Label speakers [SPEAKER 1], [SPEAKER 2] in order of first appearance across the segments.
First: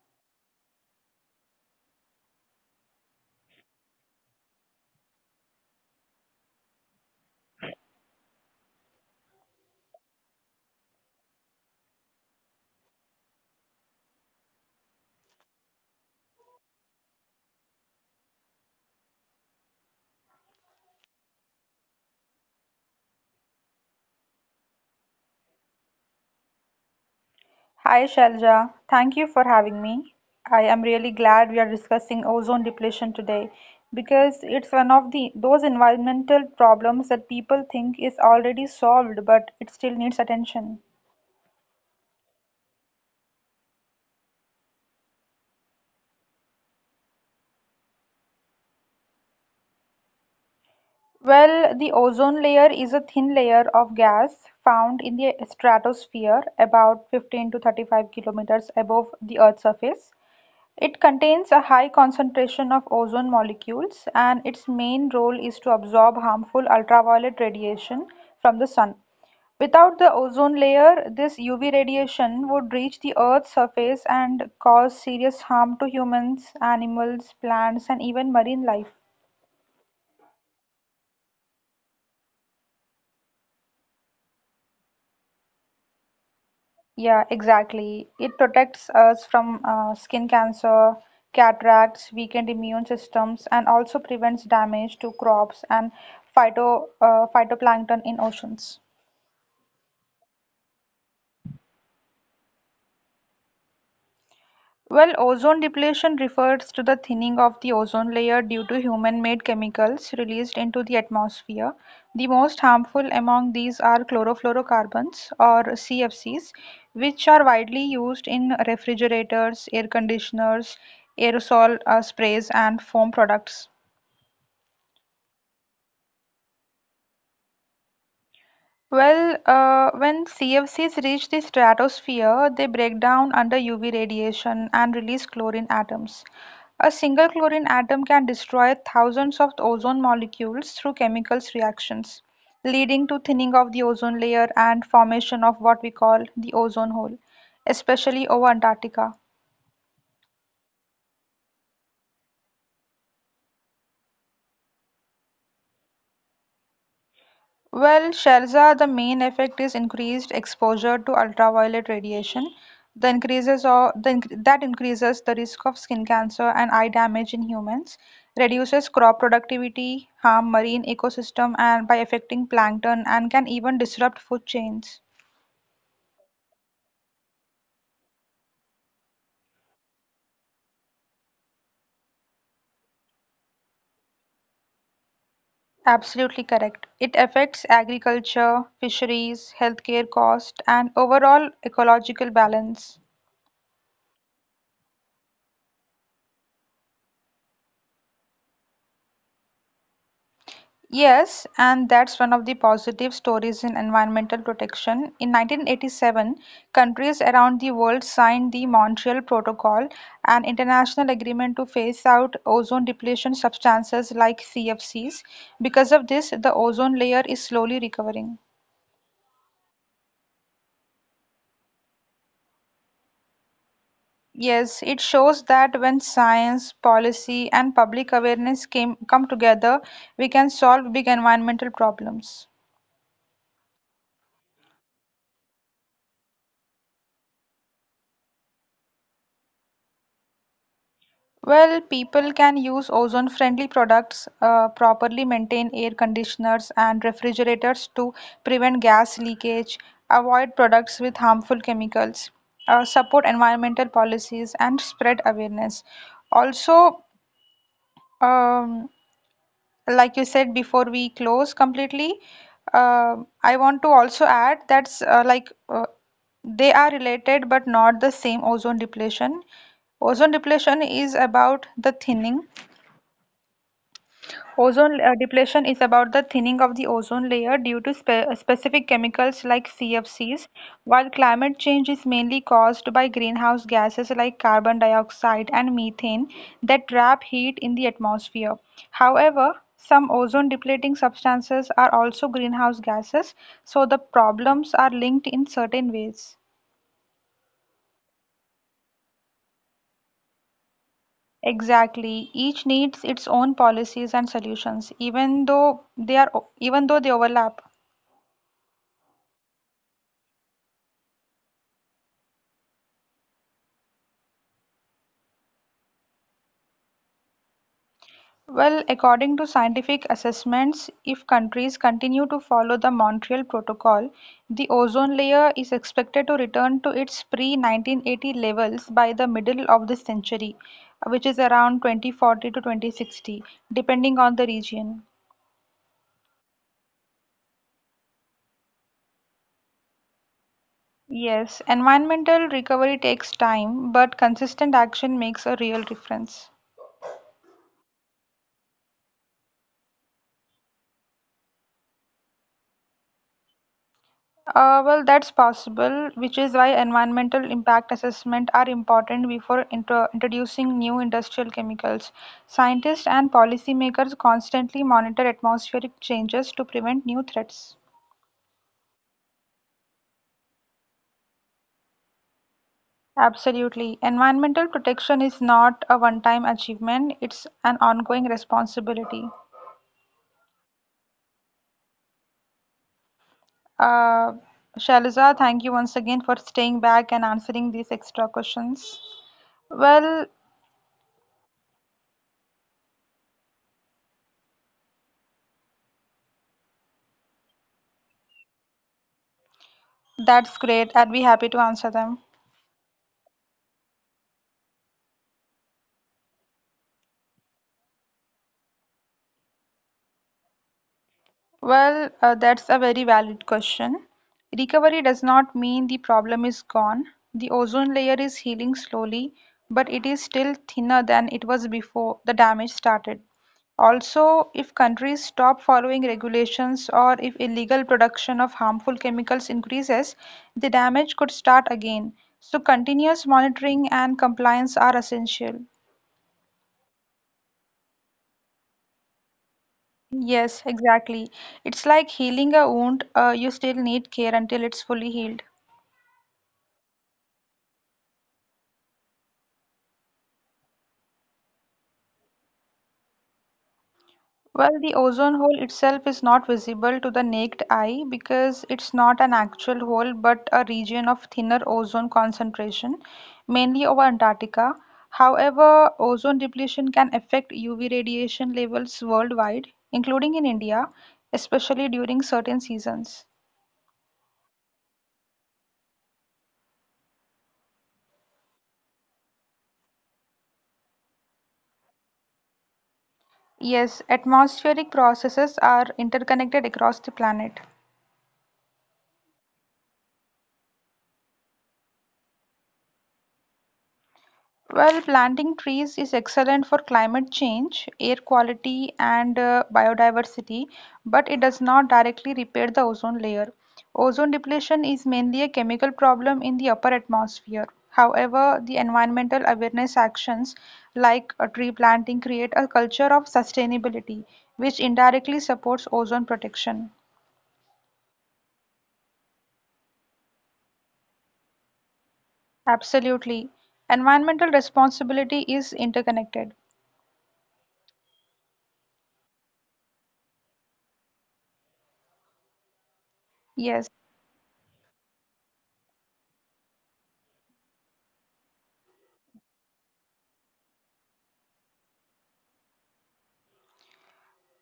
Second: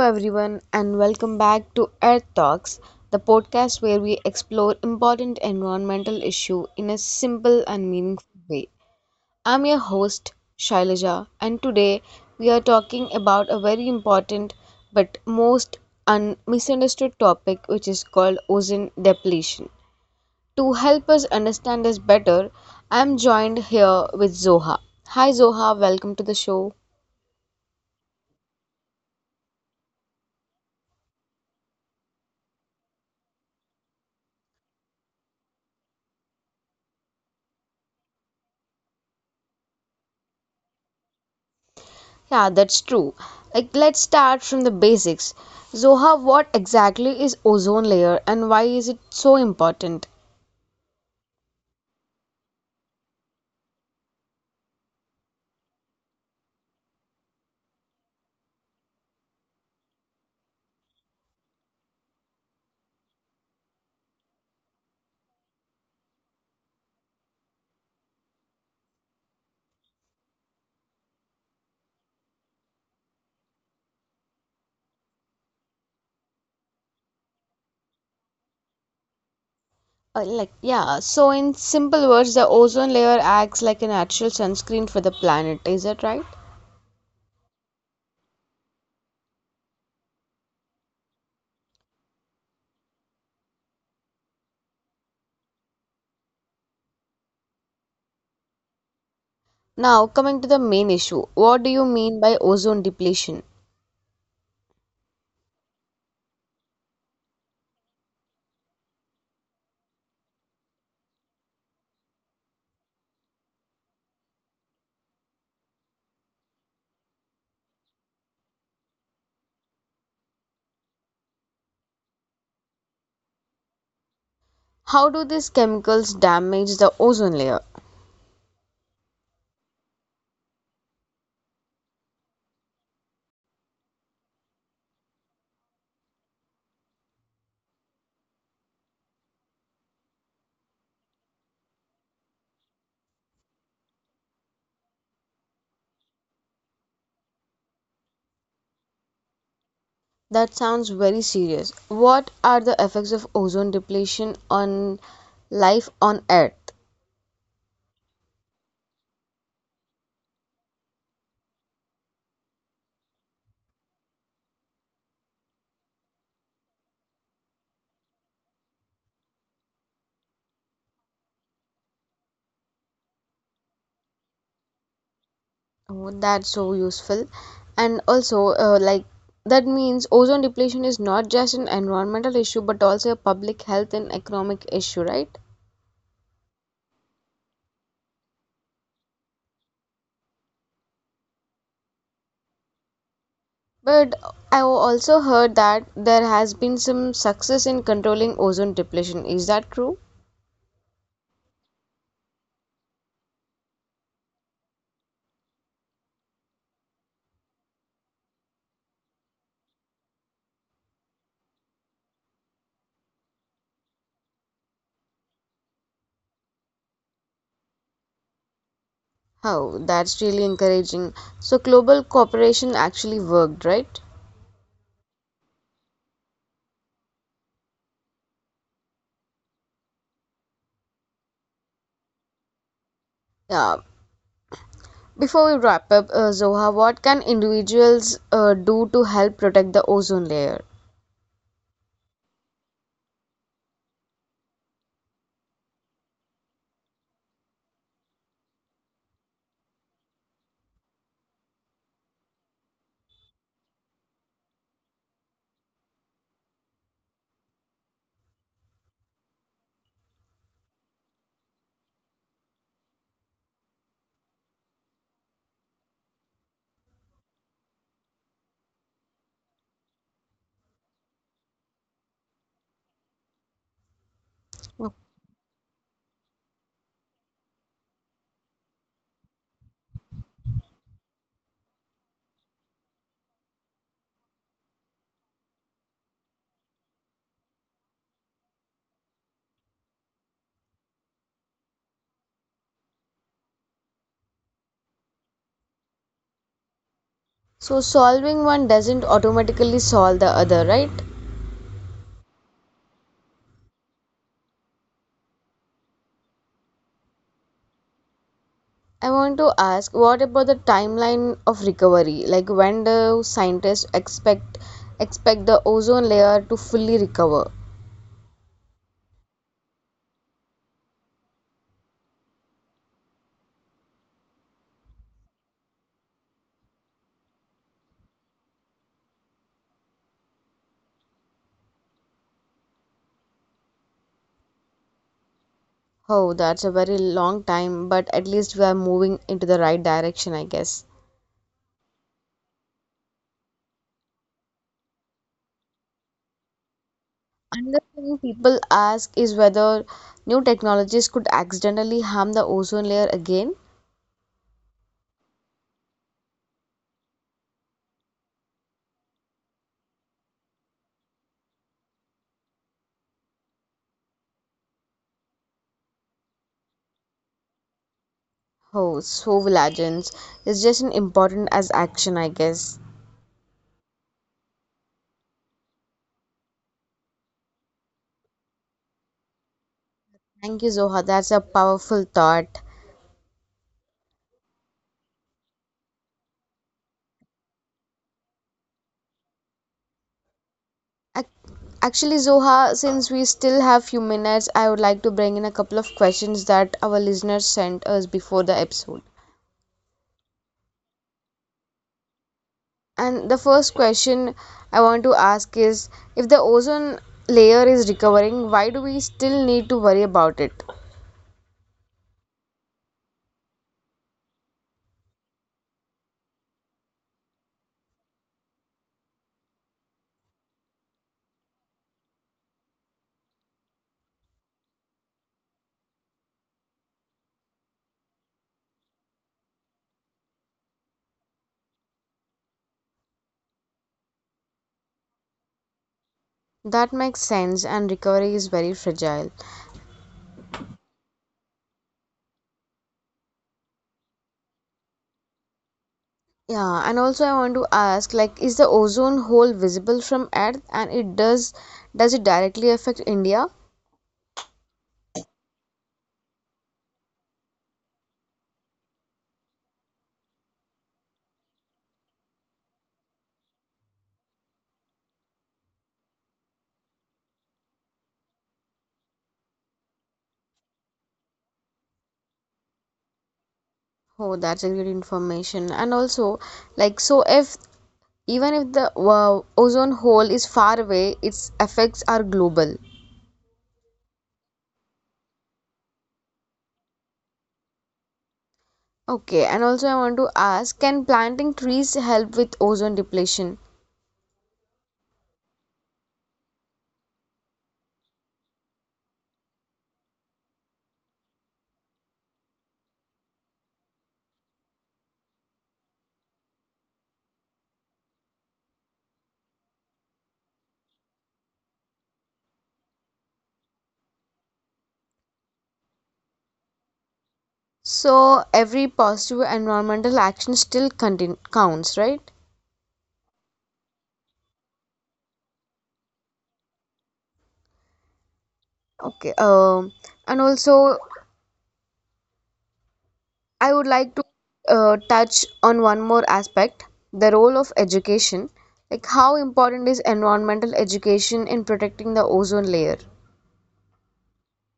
[SPEAKER 1] everyone, and welcome back to Earth Talks, the podcast where we explore important environmental issue in a simple and meaningful way. I'm your host, Shailaja, and today we are talking about a very important but most misunderstood topic, which is called ozone depletion. To help us understand this better, I'm joined here with Zoha. Hi, Zoha, welcome to the show.
[SPEAKER 2] Hi Shalja, thank you for having me. I am really glad we are discussing ozone depletion today because it's one of the those environmental problems that people think is already solved but it still needs attention.
[SPEAKER 1] Yeah, that's true. Like, let's start from the basics. Zoha, what exactly is ozone layer and why is it so important?
[SPEAKER 2] Well, the ozone layer is a thin layer of gas found in the stratosphere about 15 to 35 kilometers above the Earth's surface. It contains a high concentration of ozone molecules, and its main role is to absorb harmful ultraviolet radiation from the sun. Without the ozone layer, this UV radiation would reach the Earth's surface and cause serious harm to humans, animals, plants, and even marine life.
[SPEAKER 1] Like, yeah, so in simple words, the ozone layer acts like a natural sunscreen for the planet. Is that right?
[SPEAKER 2] Yeah, exactly. It protects us from skin cancer, cataracts, weakened immune systems, and also prevents damage to crops and phytoplankton in oceans.
[SPEAKER 1] Now, coming to the main issue, what do you mean by ozone depletion?
[SPEAKER 2] Well, ozone depletion refers to the thinning of the ozone layer due to human-made chemicals released into the atmosphere. The most harmful among these are chlorofluorocarbons, or CFCs, which are widely used in refrigerators, air conditioners, aerosol sprays, and foam products.
[SPEAKER 1] How do these chemicals damage the ozone layer?
[SPEAKER 2] Well, when CFCs reach the stratosphere, they break down under UV radiation and release chlorine atoms. A single chlorine atom can destroy thousands of ozone molecules through chemical reactions, leading to thinning of the ozone layer and formation of what we call the ozone hole, especially over Antarctica.
[SPEAKER 1] That sounds very serious. What are the effects of ozone depletion on life on Earth?
[SPEAKER 2] Well, Shelza, the main effect is increased exposure to ultraviolet radiation. The increases or the, inc- That increases the risk of skin cancer and eye damage in humans, reduces crop productivity, harm marine ecosystem, and by affecting plankton and can even disrupt food chains.
[SPEAKER 1] Oh, that's so useful. And also, like, that means ozone depletion is not just an environmental issue but also a public health and economic issue, right?
[SPEAKER 2] Absolutely correct. It affects agriculture, fisheries, healthcare cost, and overall ecological balance.
[SPEAKER 1] But I also heard that there has been some success in controlling ozone depletion. Is that true?
[SPEAKER 2] Yes, and that's one of the positive stories in environmental protection. In 1987, countries around the world signed the Montreal Protocol, an international agreement to phase out ozone depletion substances like CFCs. Because of this, the ozone layer is slowly recovering.
[SPEAKER 1] Oh, that's really encouraging. So, global cooperation actually worked, right?
[SPEAKER 2] Yes, it shows that when science, policy, and public awareness came, come together, we can solve big environmental problems.
[SPEAKER 1] Yeah. Before we wrap up, Zoha, what can individuals do to help protect the ozone layer?
[SPEAKER 2] Well, people can use ozone-friendly products, properly maintain air conditioners and refrigerators to prevent gas leakage, avoid products with harmful chemicals, support environmental policies, and spread awareness. Also, um, like you said before we close completely, uh, I want to also add that's they are related but not the same ozone depletion. Ozone depletion is about the thinning Ozone Depletion is about the thinning of the ozone layer due to specific chemicals like CFCs, while climate change is mainly caused by greenhouse gases like carbon dioxide and methane that trap heat in the atmosphere. However, some ozone depleting substances are also greenhouse gases, so the problems are linked in certain ways.
[SPEAKER 1] So solving one doesn't automatically solve the other, right?
[SPEAKER 2] Exactly. Each needs its own policies and solutions, even though they overlap.
[SPEAKER 1] I want to ask what about the timeline of recovery? Like when do scientists expect the ozone layer to fully recover?
[SPEAKER 2] Well, according to scientific assessments, if countries continue to follow the Montreal Protocol, the ozone layer is expected to return to its pre-1980 levels by the middle of the century, which is around 2040 to 2060, depending on the region.
[SPEAKER 1] Oh, that's a very long time, but at least we are moving into the right direction, I guess.
[SPEAKER 2] Yes, environmental recovery takes time, but consistent action makes a real difference.
[SPEAKER 1] Another thing people ask is whether new technologies could accidentally harm the ozone layer again.
[SPEAKER 2] Well, that's possible, which is why environmental impact assessment are important before introducing new industrial chemicals. Scientists and policymakers constantly monitor atmospheric changes to prevent new threats.
[SPEAKER 1] Oh, so will agents. It's just an important as action, I guess.
[SPEAKER 2] Absolutely. Environmental protection is not a one-time achievement, it's an ongoing responsibility.
[SPEAKER 1] Thank you, Zoha. That's a powerful thought.
[SPEAKER 2] Uh, Shaliza, thank you once again for staying back and answering these extra questions. Well,
[SPEAKER 1] Ac- Actually, Zoha, since we still have few minutes, I would like to bring in a couple of questions that our listeners sent us before the episode.
[SPEAKER 2] that's great. I'd be happy to answer them.
[SPEAKER 1] And the first question I want to ask is if the ozone layer is recovering, why do we still need to worry about it?
[SPEAKER 2] Well, that's a very valid question. Recovery does not mean the problem is gone. The ozone layer is healing slowly, but it is still thinner than it was before the damage started. Also, if countries stop following regulations or if illegal production of harmful chemicals increases, the damage could start again. So, continuous monitoring and compliance are essential.
[SPEAKER 1] That makes sense, and recovery is very fragile.
[SPEAKER 2] Yes, exactly. It's like healing a wound, you still need care until it's fully healed.
[SPEAKER 1] Yeah, and also I want to ask like is the ozone hole visible from Earth and it does it directly affect India?
[SPEAKER 2] Well, the ozone hole itself is not visible to the naked eye because it's not an actual hole but a region of thinner ozone concentration, mainly over Antarctica. However, ozone depletion can affect UV radiation levels worldwide, including in India, especially during certain seasons.
[SPEAKER 1] Oh, that's a good information. And also, like, so if even if the ozone hole is far away, its effects are global.
[SPEAKER 2] Yes, atmospheric processes are interconnected across the planet.
[SPEAKER 1] Okay, and also I want to ask, can planting trees help with ozone depletion?
[SPEAKER 2] Well, planting trees is excellent for climate change, air quality, and biodiversity, but it does not directly repair the ozone layer. Ozone depletion is mainly a chemical problem in the upper atmosphere. However, the environmental awareness actions like tree planting create a culture of sustainability, which indirectly supports ozone protection.
[SPEAKER 1] So every positive environmental action still counts, right?
[SPEAKER 2] Absolutely. Environmental responsibility is interconnected.
[SPEAKER 1] Okay. And also, I would
[SPEAKER 2] Yes.
[SPEAKER 1] like to touch on one more aspect, the role of education. Like, how important is environmental education in protecting the ozone layer?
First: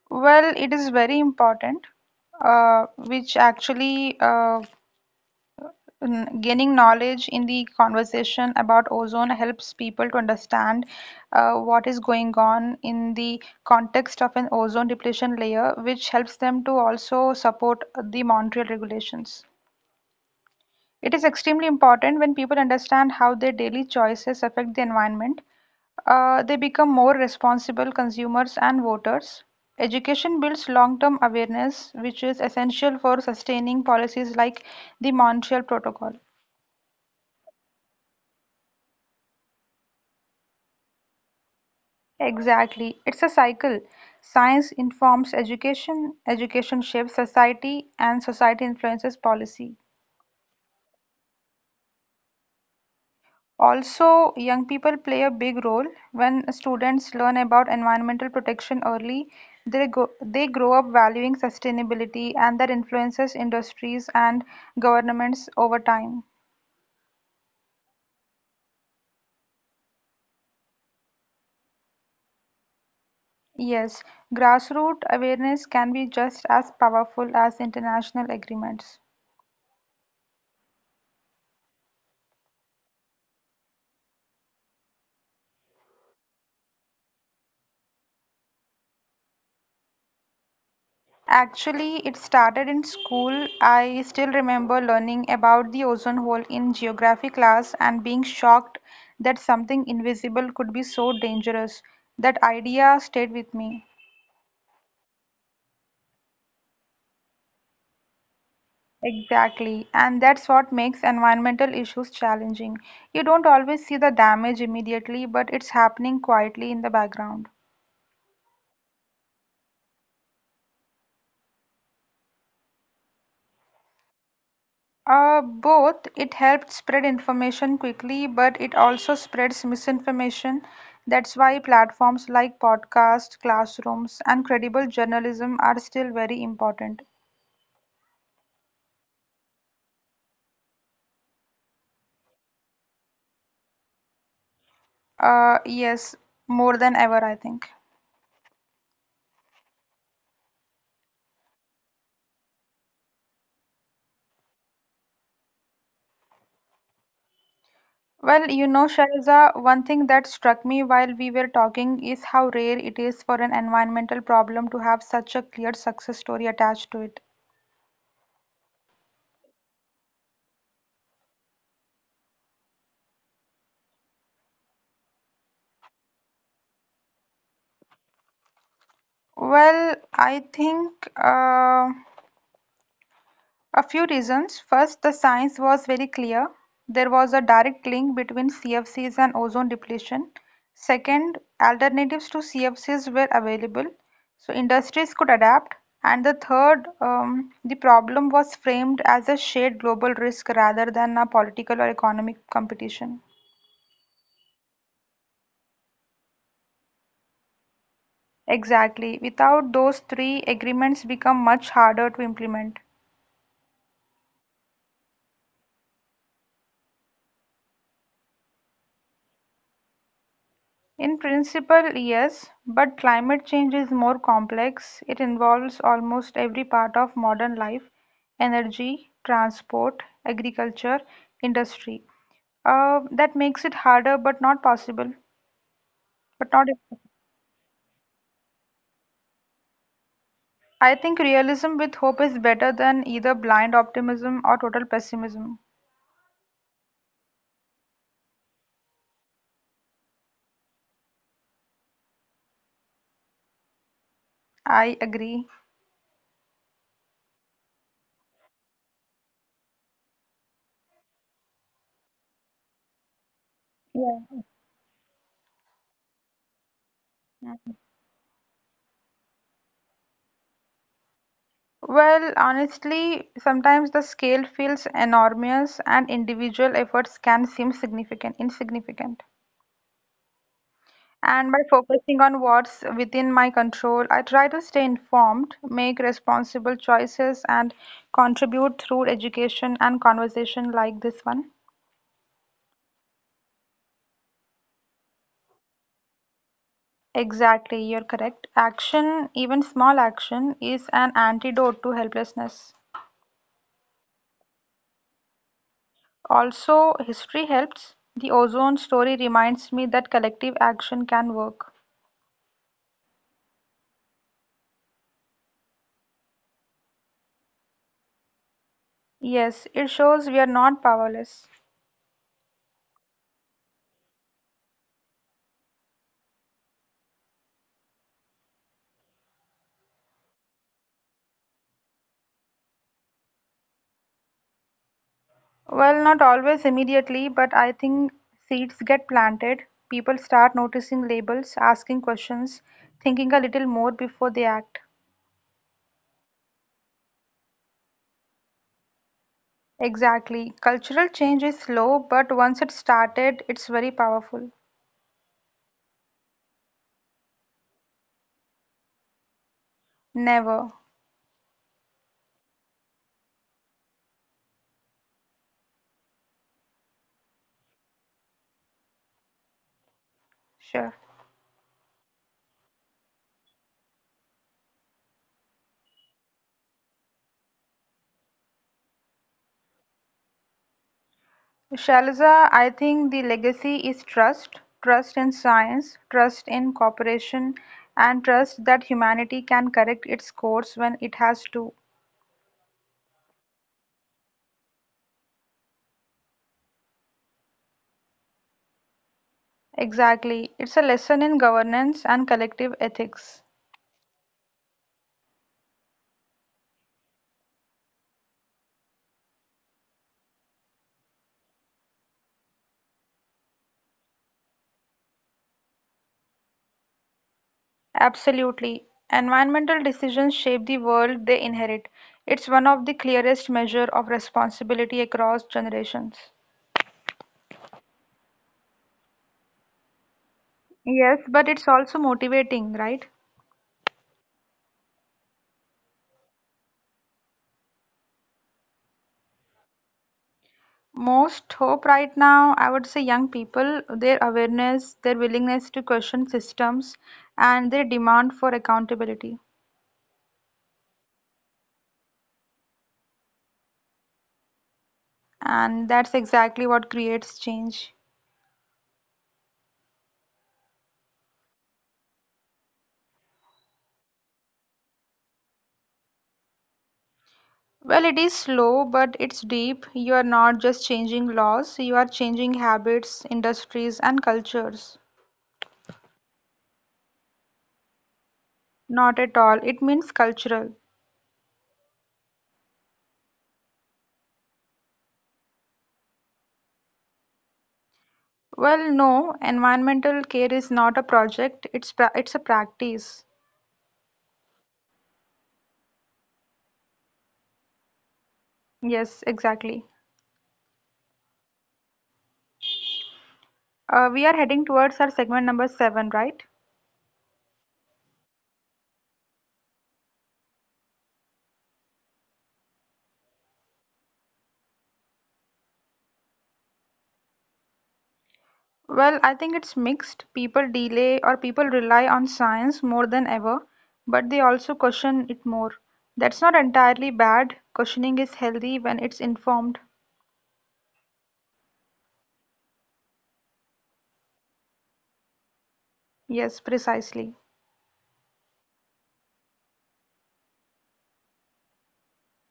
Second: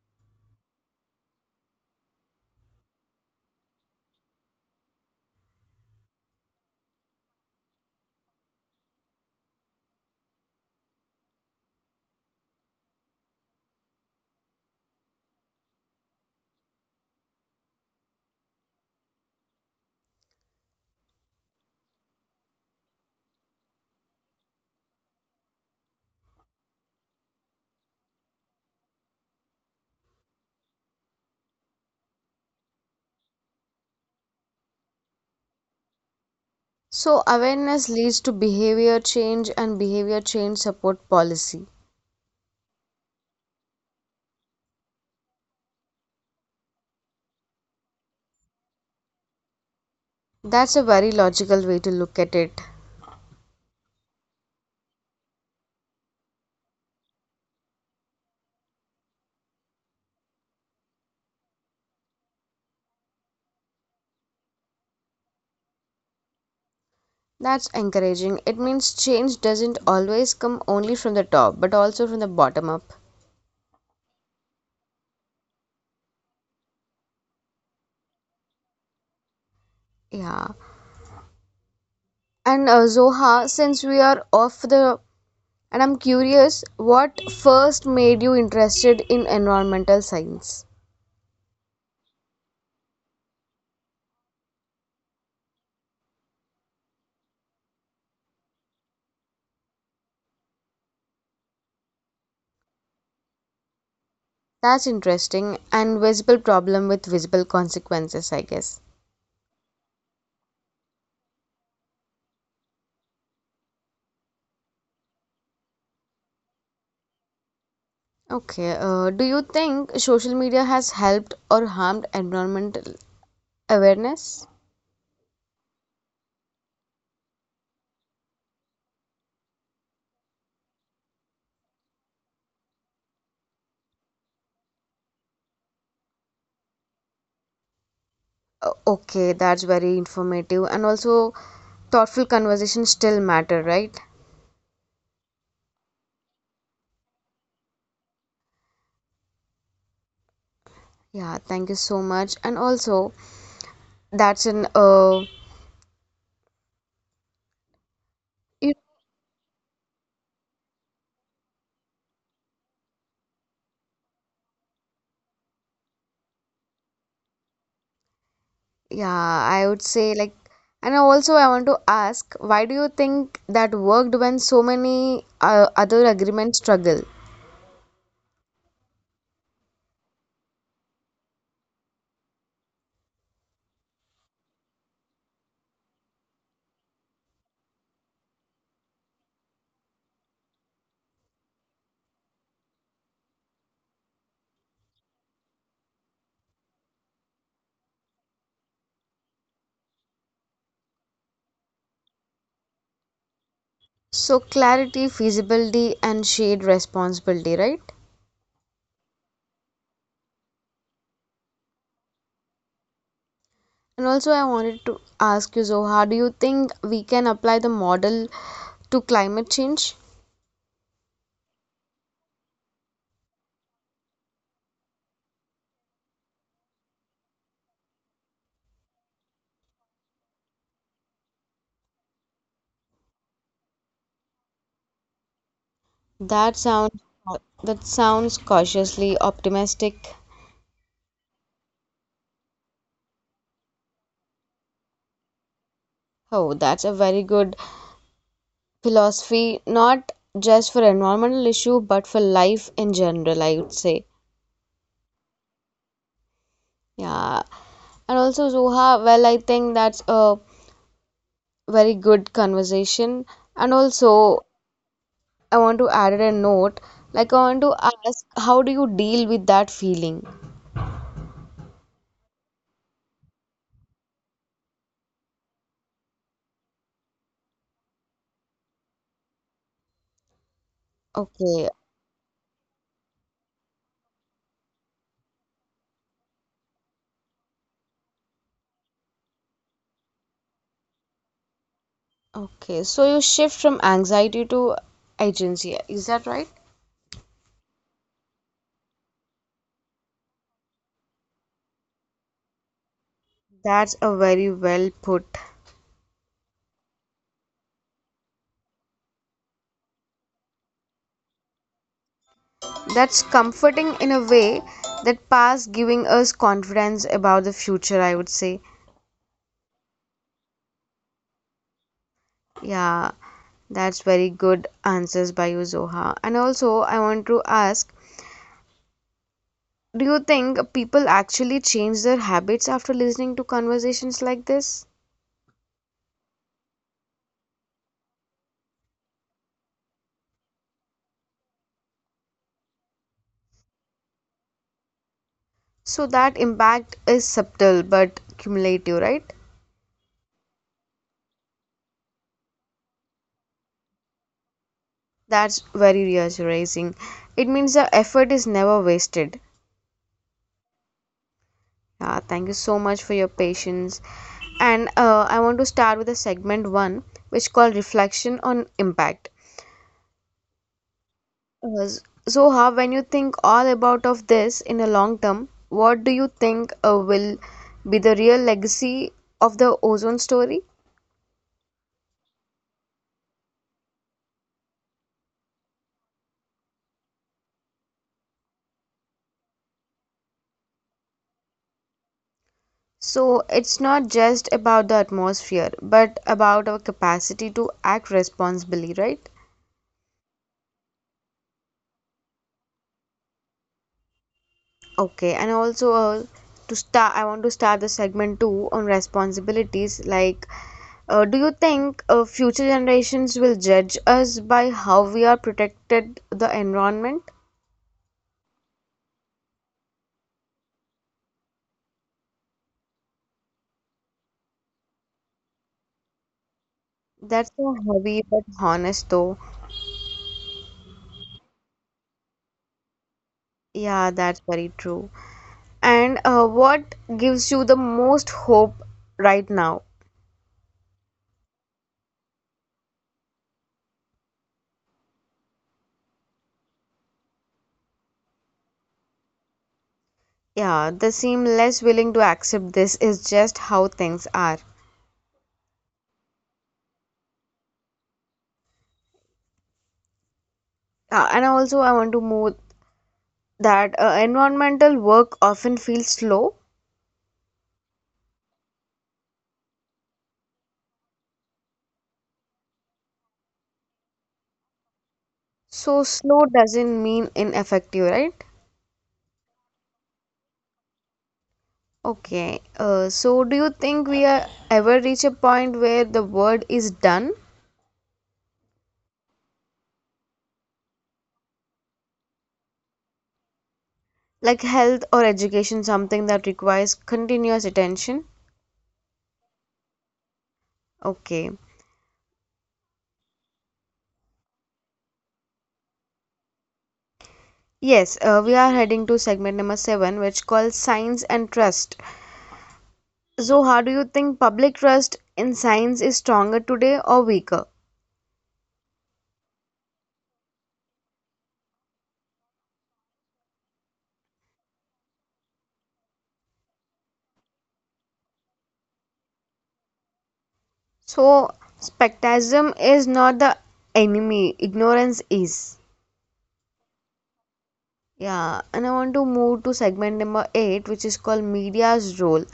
[SPEAKER 2] Well, it is very important, uh, which actually uh, gaining knowledge in the conversation about ozone helps people to understand what is going on in the context of an ozone depletion layer, which helps them to also support the Montreal regulations. It is extremely important when people understand how their daily choices affect the environment they become more responsible consumers and voters. Education builds long term awareness, which is essential for sustaining policies like the Montreal Protocol.
[SPEAKER 1] So, awareness leads to behavior change, and behavior change support policy.
[SPEAKER 2] Exactly. It's a cycle. Science informs education, education shapes society, and society influences policy.
[SPEAKER 1] That's a very logical way to look at it.
[SPEAKER 2] Also, young people play a big role. When students learn about environmental protection early, they grow up valuing sustainability and that influences industries and governments over time.
[SPEAKER 1] That's encouraging. It means change doesn't always come only from the top, but also from the bottom up.
[SPEAKER 2] Yes, grassroots awareness can be just as powerful as international agreements.
[SPEAKER 1] Yeah. And Zoha, since we are off the, and I'm curious, what first made you interested in environmental science?
[SPEAKER 2] Actually, it started in school. I still remember learning about the ozone hole in geography class and being shocked that something invisible could be so dangerous. That idea stayed with me.
[SPEAKER 1] That's interesting and visible problem with visible consequences, I guess.
[SPEAKER 2] Exactly, and that's what makes environmental issues challenging. You don't always see the damage immediately, but it's happening quietly in the background.
[SPEAKER 1] Okay, do you think social media has helped or harmed environmental awareness?
[SPEAKER 2] Both. It helped spread information quickly, but it also spreads misinformation. That's why platforms like podcasts, classrooms, and credible journalism are still very important.
[SPEAKER 1] Okay, that's very informative and also thoughtful conversations still matter, right?
[SPEAKER 2] Yes, more than ever, I think.
[SPEAKER 1] Yeah, thank you so much. And also, that's an
[SPEAKER 2] Well, you
[SPEAKER 1] it,
[SPEAKER 2] know, Shariza, one thing that struck me while we were talking is how rare it is for an environmental problem to have such a clear success story attached to it.
[SPEAKER 1] yeah, I would say, like, and also I want to ask, why do you think that worked when so many other agreements struggle?
[SPEAKER 2] Well, I think. A few reasons. First, the science was very clear. There was a direct link between CFCs and ozone depletion. Second, alternatives to CFCs were available, so industries could adapt. And the third, the problem was framed as a shared global risk rather than a political or economic competition.
[SPEAKER 1] So clarity, feasibility, and shared responsibility, right?
[SPEAKER 2] Exactly. Without those three, agreements become much harder to implement.
[SPEAKER 1] And also, I wanted to ask you, Zoha, do you think we can apply the model to climate change?
[SPEAKER 2] In principle, yes, but climate change is more complex. It involves almost every part of modern life: energy, transport, agriculture, industry. That makes it harder, but
[SPEAKER 1] That
[SPEAKER 2] not
[SPEAKER 1] sounds
[SPEAKER 2] impossible.
[SPEAKER 1] that sounds cautiously optimistic.
[SPEAKER 2] I think realism with hope is better than either blind optimism or total pessimism.
[SPEAKER 1] Oh, that's a very good philosophy, not just for environmental issue, but for life in general, I would say.
[SPEAKER 2] I agree.
[SPEAKER 1] Yeah. And also, Zoha, well, I think that's a very good conversation. And
[SPEAKER 2] Yeah.
[SPEAKER 1] also, I want to add a note. Like, I want to
[SPEAKER 2] Mm.
[SPEAKER 1] ask, how do you deal with that feeling?
[SPEAKER 2] Well, honestly, sometimes the scale feels enormous and individual efforts can seem insignificant. And by
[SPEAKER 1] Okay,
[SPEAKER 2] focusing on what's within my control, I try to stay informed, make responsible choices, and contribute through education and conversation like this one.
[SPEAKER 1] Okay, so you shift from anxiety to agency, is that right?
[SPEAKER 2] Exactly, you're correct. Action, even small action, is an antidote to helplessness.
[SPEAKER 1] That's a very well put.
[SPEAKER 2] Also, history helps. The ozone story reminds me that collective action can work.
[SPEAKER 1] That's comforting in a way that past giving us confidence about the future, I would say.
[SPEAKER 2] Yes, it shows we are not powerless.
[SPEAKER 1] Yeah, that's very good answers by you, Zoha. And also, I want to ask, do you think people actually change their habits after listening to conversations like this?
[SPEAKER 2] Well, not always immediately, but I think seeds get planted. People start noticing labels, asking questions, thinking a little more before they act.
[SPEAKER 1] So that impact is subtle but cumulative, right?
[SPEAKER 2] Exactly. Cultural change is slow, but once it's started, it's very powerful.
[SPEAKER 1] That's very reassuring. It means the effort is never wasted.
[SPEAKER 2] Never.
[SPEAKER 1] Yeah, thank you so much for your patience. And I want to start with the segment one, which called reflection on impact.
[SPEAKER 2] Sure.
[SPEAKER 1] Uh, s- so, how when you think all about of this in a long term, what do you think will be the real legacy of the ozone story?
[SPEAKER 2] Shaliza, I think the legacy is trust: trust in science, trust in cooperation, and trust that humanity can correct its course when it has to.
[SPEAKER 1] So, it's not just about the atmosphere, but about our capacity to act responsibly, right?
[SPEAKER 2] Exactly. It's a lesson in governance and collective ethics.
[SPEAKER 1] Okay, and also to start, I want to start the segment two on responsibilities. Like, do you think future generations will judge us by how we are protected the environment?
[SPEAKER 2] Absolutely. Environmental decisions shape the world they inherit. It's one of the clearest measure of responsibility across generations.
[SPEAKER 1] That's so heavy but honest, though.
[SPEAKER 2] Yes, but it's also motivating, right?
[SPEAKER 1] Yeah, that's very true. And what gives you the most hope right now?
[SPEAKER 2] Most hope right now, I would say young people, their awareness, their willingness to question systems, and their demand for accountability.
[SPEAKER 1] Yeah, they seem less willing to accept this is just how things are.
[SPEAKER 2] And that's exactly what creates change.
[SPEAKER 1] And also, I want to move that environmental work often feels slow.
[SPEAKER 2] Well, it is slow, but it's deep. You are not just changing laws, you are changing habits, industries, and cultures.
[SPEAKER 1] So slow doesn't mean ineffective, right?
[SPEAKER 2] Not at all. It means cultural.
[SPEAKER 1] Okay. So do you think we are ever reach a point where the word is done?
[SPEAKER 2] Well, no, environmental care is not a project, it's a practice.
[SPEAKER 1] Like health or education, something that requires continuous attention?
[SPEAKER 2] Yes, exactly.
[SPEAKER 1] Okay.
[SPEAKER 2] We are heading towards our segment number seven, right?
[SPEAKER 1] Yes, we are heading to segment number seven, which calls science and trust. So, how do you think public trust in science is stronger today or weaker?
[SPEAKER 2] Well, I think it's mixed. People delay or people rely on science more than ever, but they also question it more. That's not entirely bad. Questioning is healthy when it's informed.
[SPEAKER 1] So, spectacism is not the enemy, ignorance is.
[SPEAKER 2] Yes, precisely.
[SPEAKER 1] Yeah, and I want to move to segment number 8, which is called media's role.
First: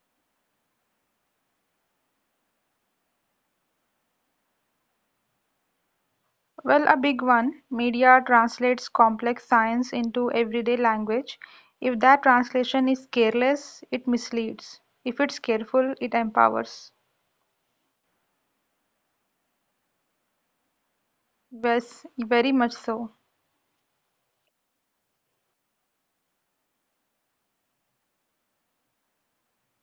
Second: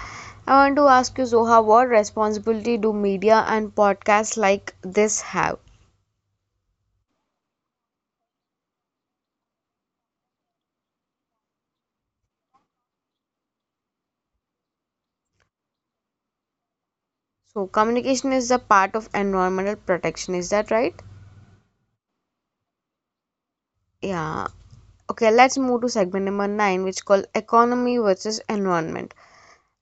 [SPEAKER 1] I want to ask you, Zoha, what responsibility do media and podcasts like this have?
[SPEAKER 2] Well, a big one. Media translates complex science into everyday language. If that translation is careless, it misleads. If it's careful, it empowers.
[SPEAKER 1] So, communication is a part of environmental protection, is that right?
[SPEAKER 2] Yes, very much so.
[SPEAKER 1] Yeah. Okay, let's move to segment number 9, which is called economy versus environment.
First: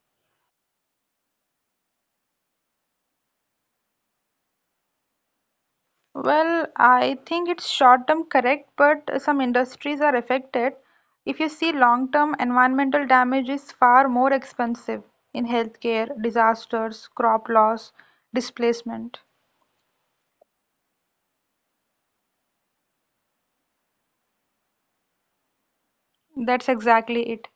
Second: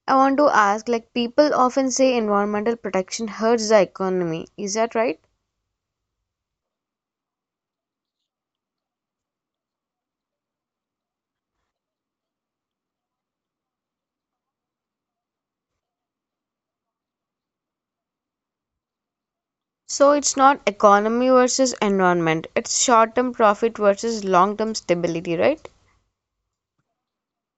[SPEAKER 1] I want to ask, like, people often say environmental protection hurts the economy. Is that right?
[SPEAKER 2] Well, I think it's short term correct, but some industries are affected. If you see long term, environmental damage is far more expensive in healthcare, disasters, crop loss, displacement.
[SPEAKER 1] So it's not economy versus environment, it's short term profit versus long term stability, right?
[SPEAKER 2] That's exactly it.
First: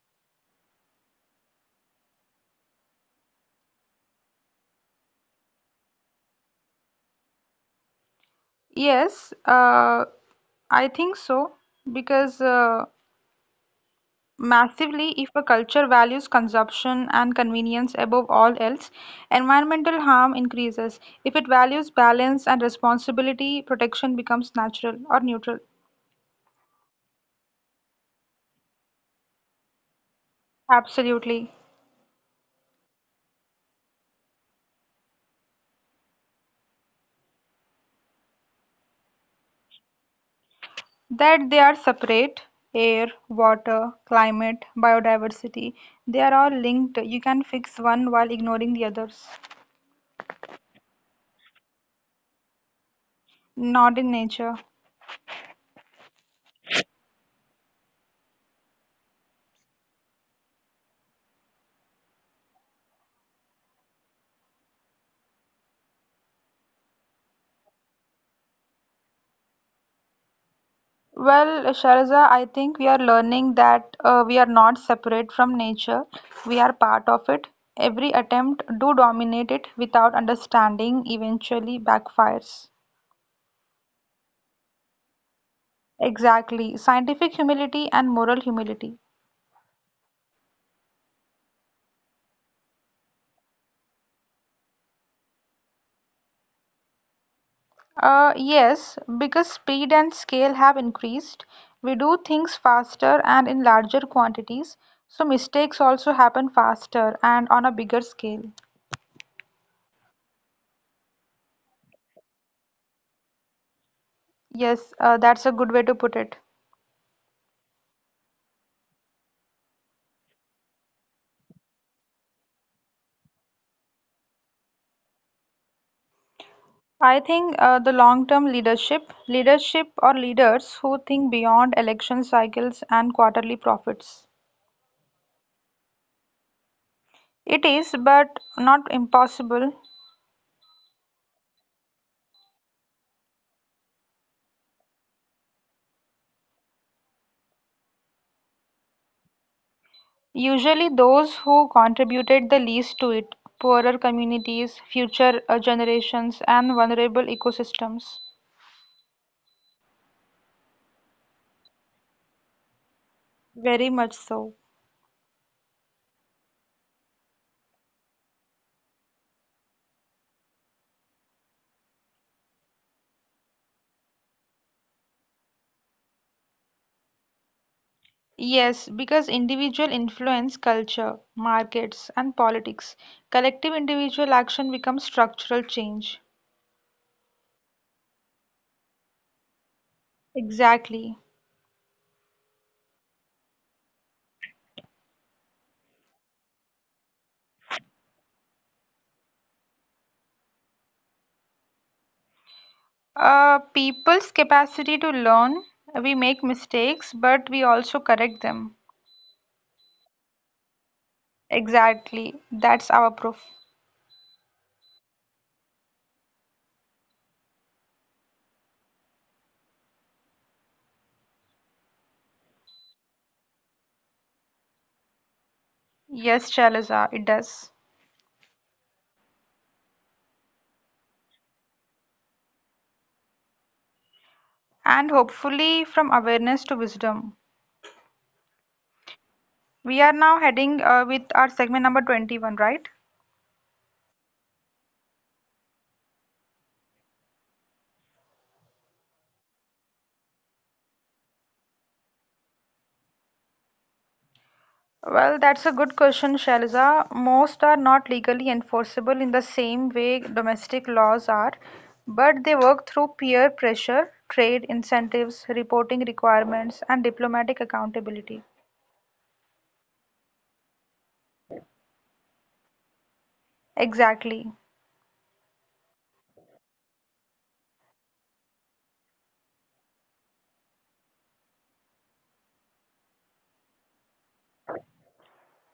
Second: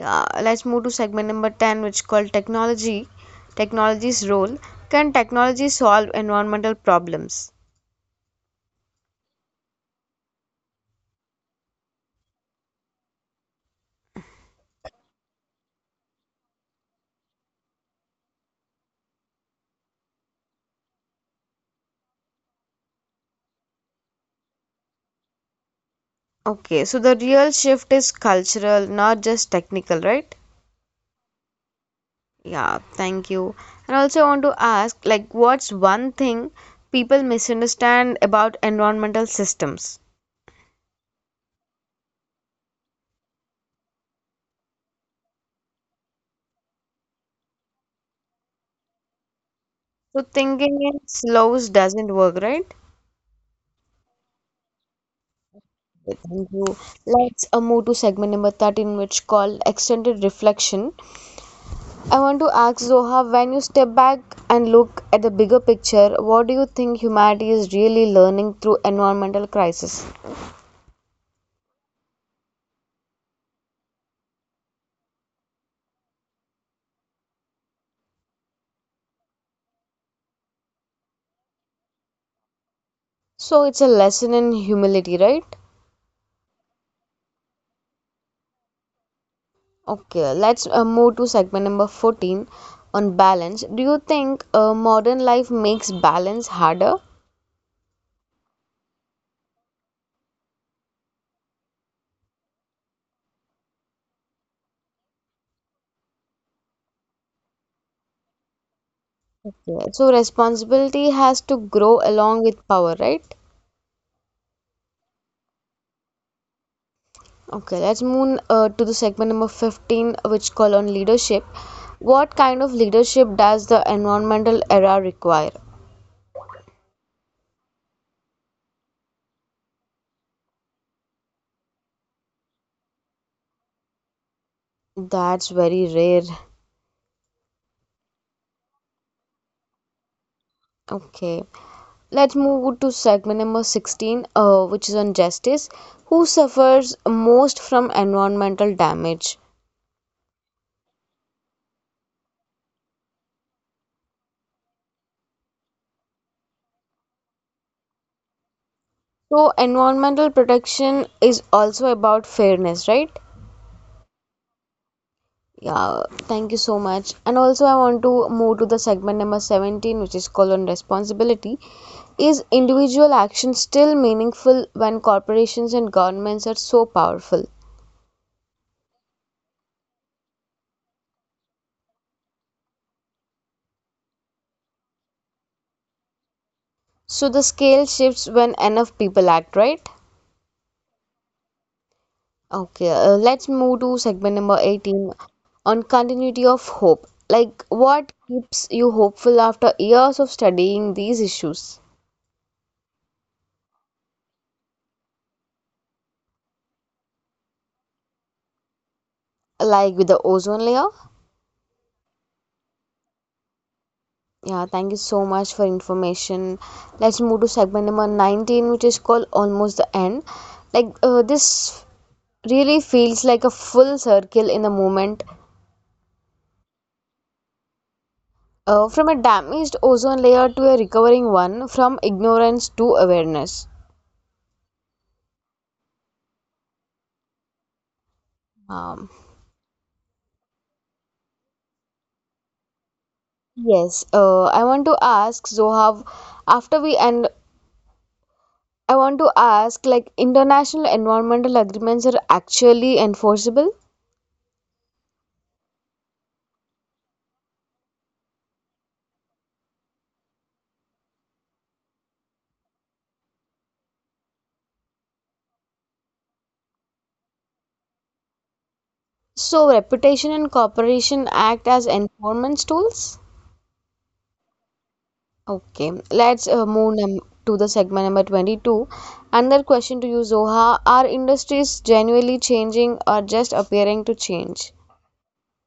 [SPEAKER 1] Yeah, let's move to segment number 10, which is called technology. Technology's role. Can technology solve environmental problems?
[SPEAKER 2] Yes, I think so because Massively, if a culture values consumption and convenience above all else, environmental harm increases. If it values balance and responsibility, protection becomes natural or neutral.
[SPEAKER 1] Okay, so the real shift is cultural, not just technical, right?
[SPEAKER 2] Absolutely.
[SPEAKER 1] Yeah, thank you. And also, I want to ask like, what's one thing people misunderstand about environmental systems?
[SPEAKER 2] That they are separate air, water, climate, biodiversity, they are all linked. You can fix one while ignoring the others.
[SPEAKER 1] So, thinking it slows doesn't work, right?
[SPEAKER 2] Not in nature.
[SPEAKER 1] Thank you. Let's move to segment number 13, which called extended reflection. I want to ask Zoha, when you step back and look at the bigger picture, what do you think humanity is really learning through environmental crisis?
[SPEAKER 2] Well, Sharza, I think we are learning that we are not separate from nature. We are part of it. Every attempt to dominate it without understanding eventually backfires.
[SPEAKER 1] So it's a lesson in humility, right?
[SPEAKER 2] Exactly. Scientific humility and moral humility.
[SPEAKER 1] Okay, let's move to segment number 14 on balance. Do you think modern life makes balance harder?
[SPEAKER 2] Yes, because speed and scale have increased, we do things faster and in larger quantities, so mistakes also happen faster and on a bigger scale.
[SPEAKER 1] Yeah, so responsibility has to grow along with power, right?
[SPEAKER 2] Yes, that's a good way to put it.
[SPEAKER 1] Okay, let's move to the segment number 15, which call on leadership. What kind of leadership does the environmental era require?
[SPEAKER 2] I think the long term leadership, leadership or leaders who think beyond election cycles and quarterly profits.
[SPEAKER 1] That's very rare.
[SPEAKER 2] It is, but not impossible,
[SPEAKER 1] Okay, let's move to segment number 16, which is on justice. Who suffers most from environmental damage?
[SPEAKER 2] usually those who contributed the least to it poorer communities, future generations, and vulnerable ecosystems.
[SPEAKER 1] So, environmental protection is also about fairness, right?
[SPEAKER 2] Very much so.
[SPEAKER 1] Yeah, thank you so much. And also, I want to move to the segment number 17, which is called on responsibility. Is individual action still meaningful when corporations and governments are so powerful?
[SPEAKER 2] Yes, because individual influence culture, markets, and politics. Collective individual action becomes structural change.
[SPEAKER 1] So, the scale shifts when enough people act, right?
[SPEAKER 2] Exactly.
[SPEAKER 1] Okay, let's move to segment number 18 on continuity of hope. Like, what keeps you hopeful after years of studying these issues?
[SPEAKER 2] People's capacity to learn, we make mistakes, but we also correct them.
[SPEAKER 1] Like with the ozone layer?
[SPEAKER 2] Exactly. That's our proof.
[SPEAKER 1] Yeah, thank you so much for information. Let's move to segment number 19, which is called Almost the End. Like, this really feels like a full circle in the moment
[SPEAKER 2] Yes, Shailaja, it does.
[SPEAKER 1] from a damaged ozone layer to a recovering one, from ignorance to awareness.
[SPEAKER 2] And hopefully, from awareness to wisdom.
[SPEAKER 1] Um,
[SPEAKER 2] We are now heading with our segment number 21, right?
[SPEAKER 1] yes, I want to ask Zohav after we end, I want to ask like, international environmental agreements are actually enforceable?
[SPEAKER 2] Well, that's a good question, Shailaja. Most are not legally enforceable in the same way domestic laws are, but they work through peer pressure, trade incentives, reporting requirements, and diplomatic accountability.
[SPEAKER 1] So, reputation and cooperation act as enforcement tools?
[SPEAKER 2] Exactly.
[SPEAKER 1] Okay, let's move num to the segment number 22. Another question to you, Zoha. Are industries genuinely changing or just appearing to change?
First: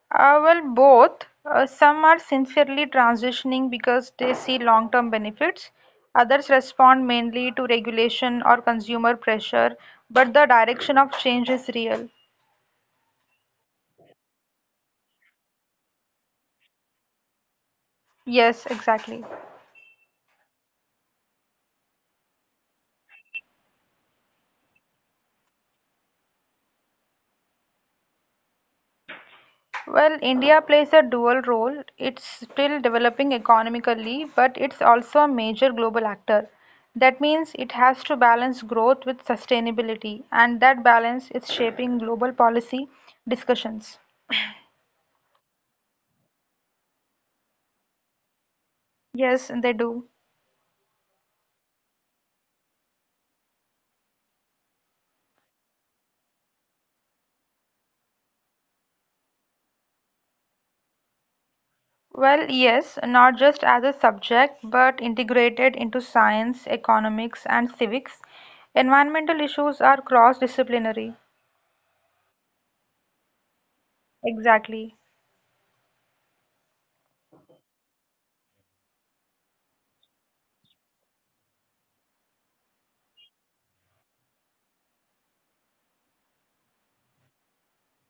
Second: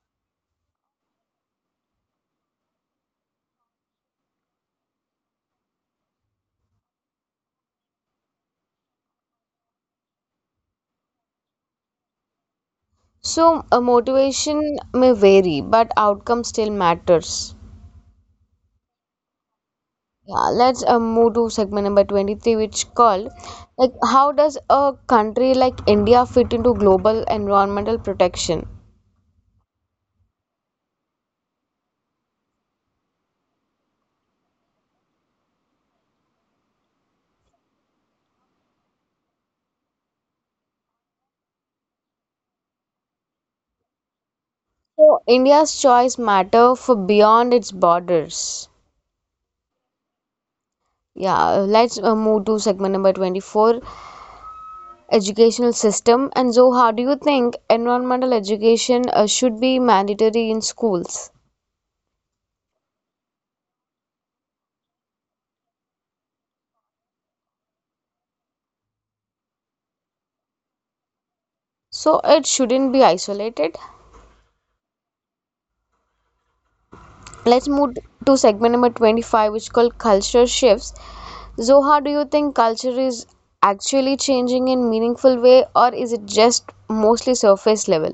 [SPEAKER 2] Well, both. Some are sincerely transitioning because they see long term benefits, others respond mainly to regulation or consumer pressure, but the direction of change is real.
[SPEAKER 1] So, motivation may vary, but outcome still matters.
[SPEAKER 2] Yes, exactly.
[SPEAKER 1] Yeah, let's move to segment number 23, which called like how does a country like India fit into global environmental protection?
[SPEAKER 2] Well, India plays a dual role. It's still developing economically, but it's also a major global actor. That means it has to balance growth with sustainability, and that balance is shaping global policy discussions.
[SPEAKER 1] So, India's choice matter for beyond its borders.
[SPEAKER 2] Yes, they do.
[SPEAKER 1] Yeah, let's move to segment number 24. Educational system. And so, how do you think environmental education should be mandatory in schools?
[SPEAKER 2] Well, yes, not just as a subject, but integrated into science, economics, and civics. Environmental issues are cross-disciplinary.
[SPEAKER 1] So it shouldn't be isolated.
[SPEAKER 2] Exactly.
[SPEAKER 1] Let's move to segment number 25, which is called culture shifts. So how do you think culture is actually changing in meaningful way or is it just mostly surface level?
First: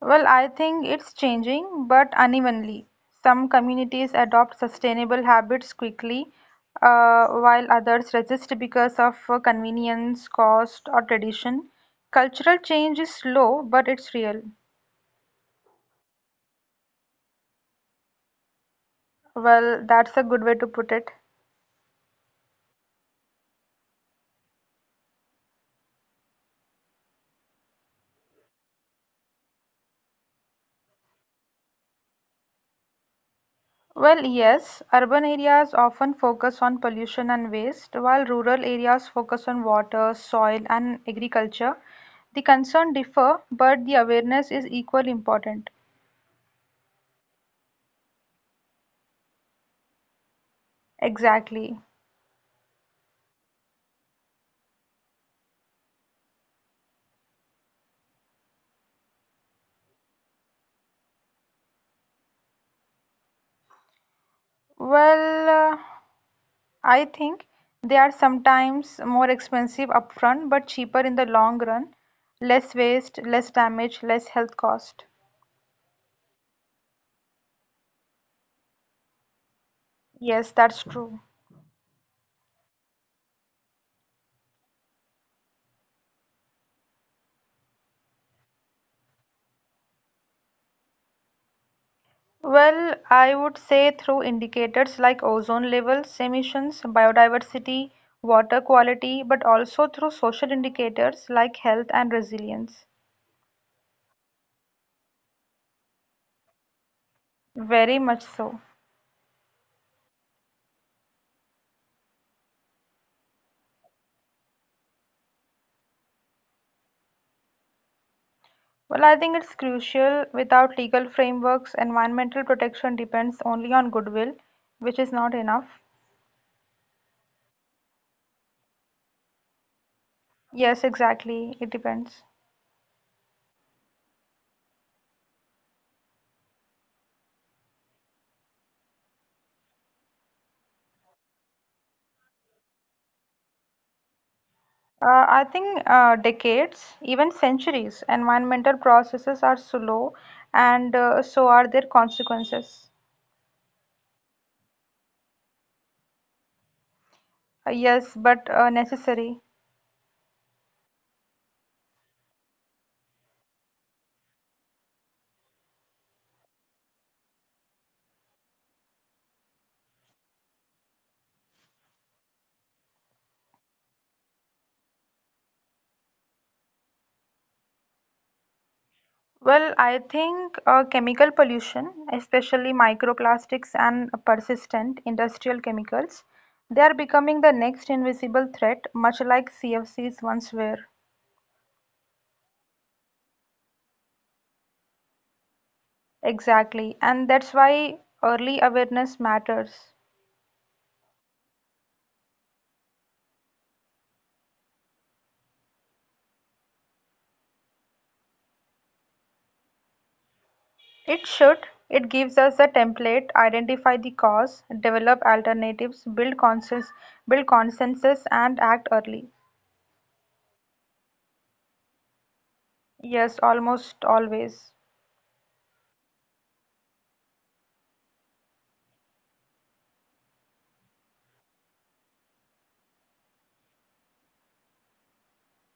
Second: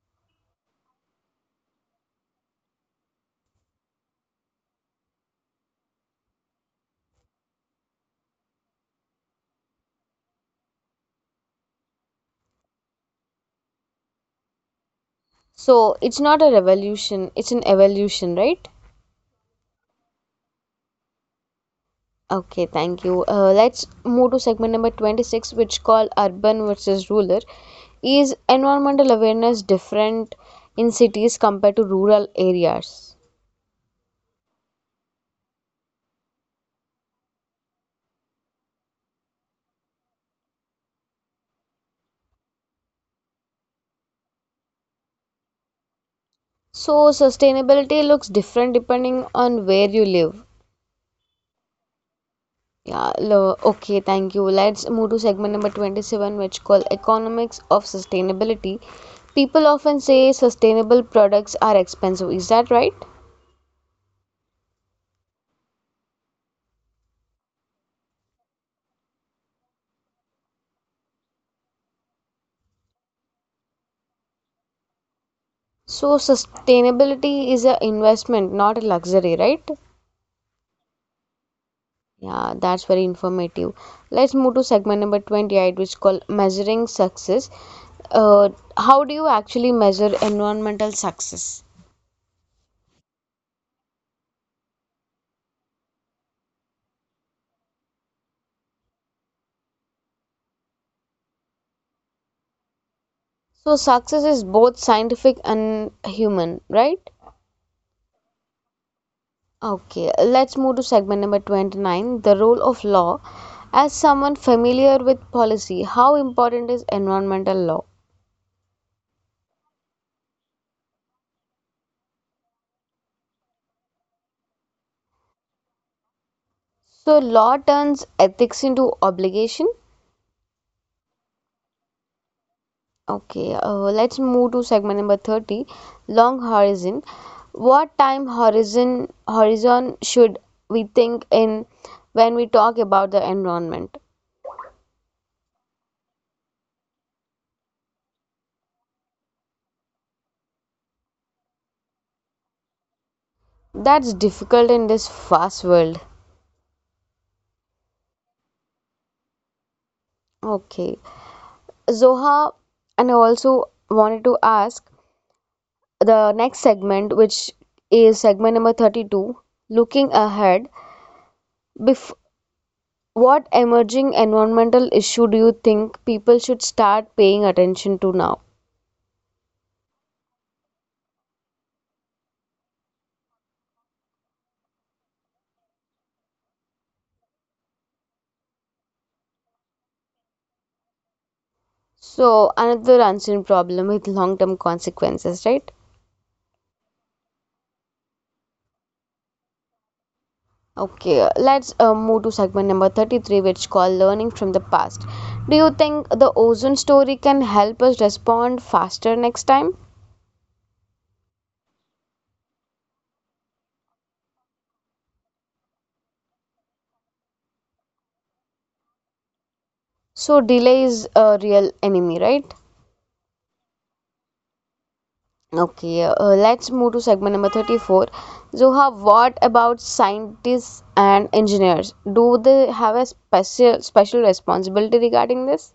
[SPEAKER 2] Well, I think it's changing, but unevenly. Some communities adopt sustainable habits quickly, while others resist because of convenience, cost, or tradition. Cultural change is slow, but it's real.
[SPEAKER 1] So it's not a revolution, it's an evolution, right?
[SPEAKER 2] Well, that's a good way to put it.
[SPEAKER 1] Okay, thank you. Let's move to segment number 26, which called urban versus rural. Is environmental awareness different in cities compared to rural areas?
[SPEAKER 2] Well, yes, urban areas often focus on pollution and waste, while rural areas focus on water, soil, and agriculture. The concern differ, but the awareness is equally important.
[SPEAKER 1] So, sustainability looks different depending on where you live.
[SPEAKER 2] Exactly.
[SPEAKER 1] Yeah, okay, thank you. Let's move to segment number 27, which called economics of sustainability. People often say sustainable products are expensive. Is that right?
[SPEAKER 2] Well, I think they are sometimes more expensive upfront, but cheaper in the long run. Less waste, less damage, less health cost.
[SPEAKER 1] So, sustainability is an investment, not a luxury, right?
[SPEAKER 2] Yes, that's true.
[SPEAKER 1] Yeah, that's very informative. Let's move to segment number 28, which is called measuring success. Uh, how do you actually measure environmental success?
[SPEAKER 2] Well, I would say through indicators like ozone levels, emissions, biodiversity, water quality, but also through social indicators like health and resilience.
[SPEAKER 1] So success is both scientific and human, right?
[SPEAKER 2] Very much so.
[SPEAKER 1] Okay, let's move to segment number 29, the role of law. As someone familiar with policy, how important is environmental law?
[SPEAKER 2] Well, I think it's crucial. Without legal frameworks, environmental protection depends only on goodwill, which is not enough.
[SPEAKER 1] So law turns ethics into obligation.
[SPEAKER 2] Yes, exactly. It depends.
[SPEAKER 1] Okay, let's move to segment number 30, long horizon. What time horizon should we think in when we talk about the environment?
[SPEAKER 2] I think decades, even centuries, environmental processes are slow, and so are their consequences.
[SPEAKER 1] That's difficult in this fast world.
[SPEAKER 2] Yes, but necessary.
[SPEAKER 1] Okay. Zoha, and I also wanted to ask the next segment, which is segment number 32, looking ahead. Bef What emerging environmental issue do you think people should start paying attention to now?
[SPEAKER 2] Well, I think chemical pollution, especially microplastics and persistent industrial chemicals, they are becoming the next invisible threat, much like CFCs once were.
[SPEAKER 1] So, another unseen problem with long term consequences, right?
[SPEAKER 2] Exactly, and that's why early awareness matters.
[SPEAKER 1] Okay, let's move to segment number 33, which called learning from the past. Do you think the ozone story can help us respond faster next time?
[SPEAKER 2] It should. It gives us a template, identify the cause, develop alternatives, build consensus, and act early.
[SPEAKER 1] So, delay is a real enemy, right?
[SPEAKER 2] Yes, almost always.
[SPEAKER 1] Okay, let's move to segment number 34. Zoha, what about scientists and engineers? Do they have a special responsibility regarding this?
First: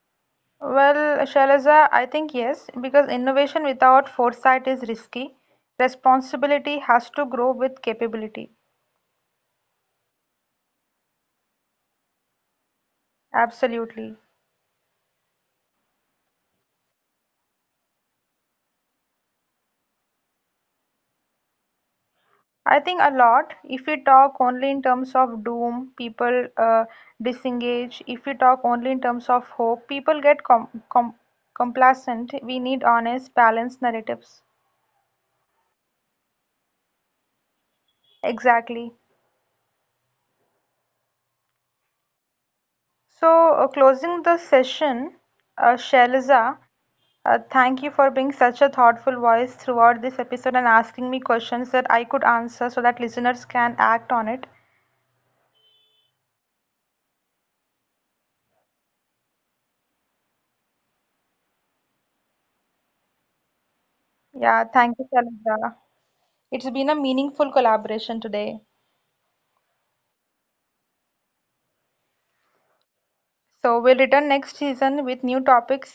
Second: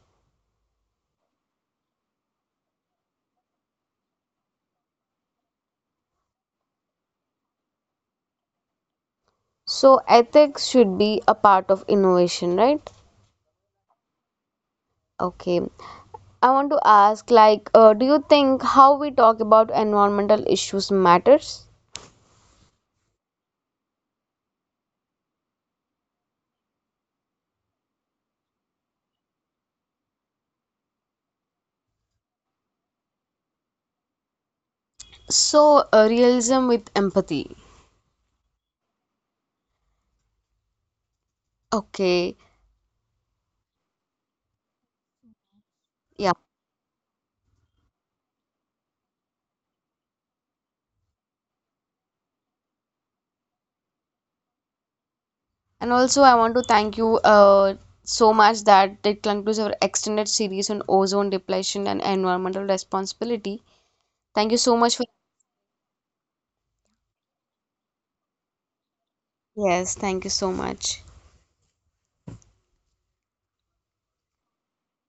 [SPEAKER 2] Well, Shailaja, I think yes, because innovation without foresight is risky. Responsibility has to grow with capability.
[SPEAKER 1] So ethics should be a part of innovation, right?
[SPEAKER 2] Absolutely.
[SPEAKER 1] Okay, I want to ask like, do you think how we talk about environmental issues matters?
[SPEAKER 2] I think a lot, if we talk only in terms of doom, people disengage. If we talk only in terms of hope, people get complacent. We need honest, balanced narratives.
[SPEAKER 1] So, realism with empathy.
[SPEAKER 2] Exactly.
[SPEAKER 1] Okay,
[SPEAKER 2] So, closing the session,
[SPEAKER 1] yeah.
[SPEAKER 2] Shailaja. Thank you for being such a thoughtful voice throughout this episode and asking me questions that I could answer so that listeners can act on it.
[SPEAKER 1] And also, I want to thank you so much that it concludes our extended series on ozone depletion and environmental responsibility. Thank
[SPEAKER 2] Yeah,
[SPEAKER 1] you so
[SPEAKER 2] thank you,
[SPEAKER 1] much for.
[SPEAKER 2] Shalindra. It's been a meaningful collaboration today.
[SPEAKER 1] Yes, thank you so much.
[SPEAKER 2] So we'll return next season with new topics,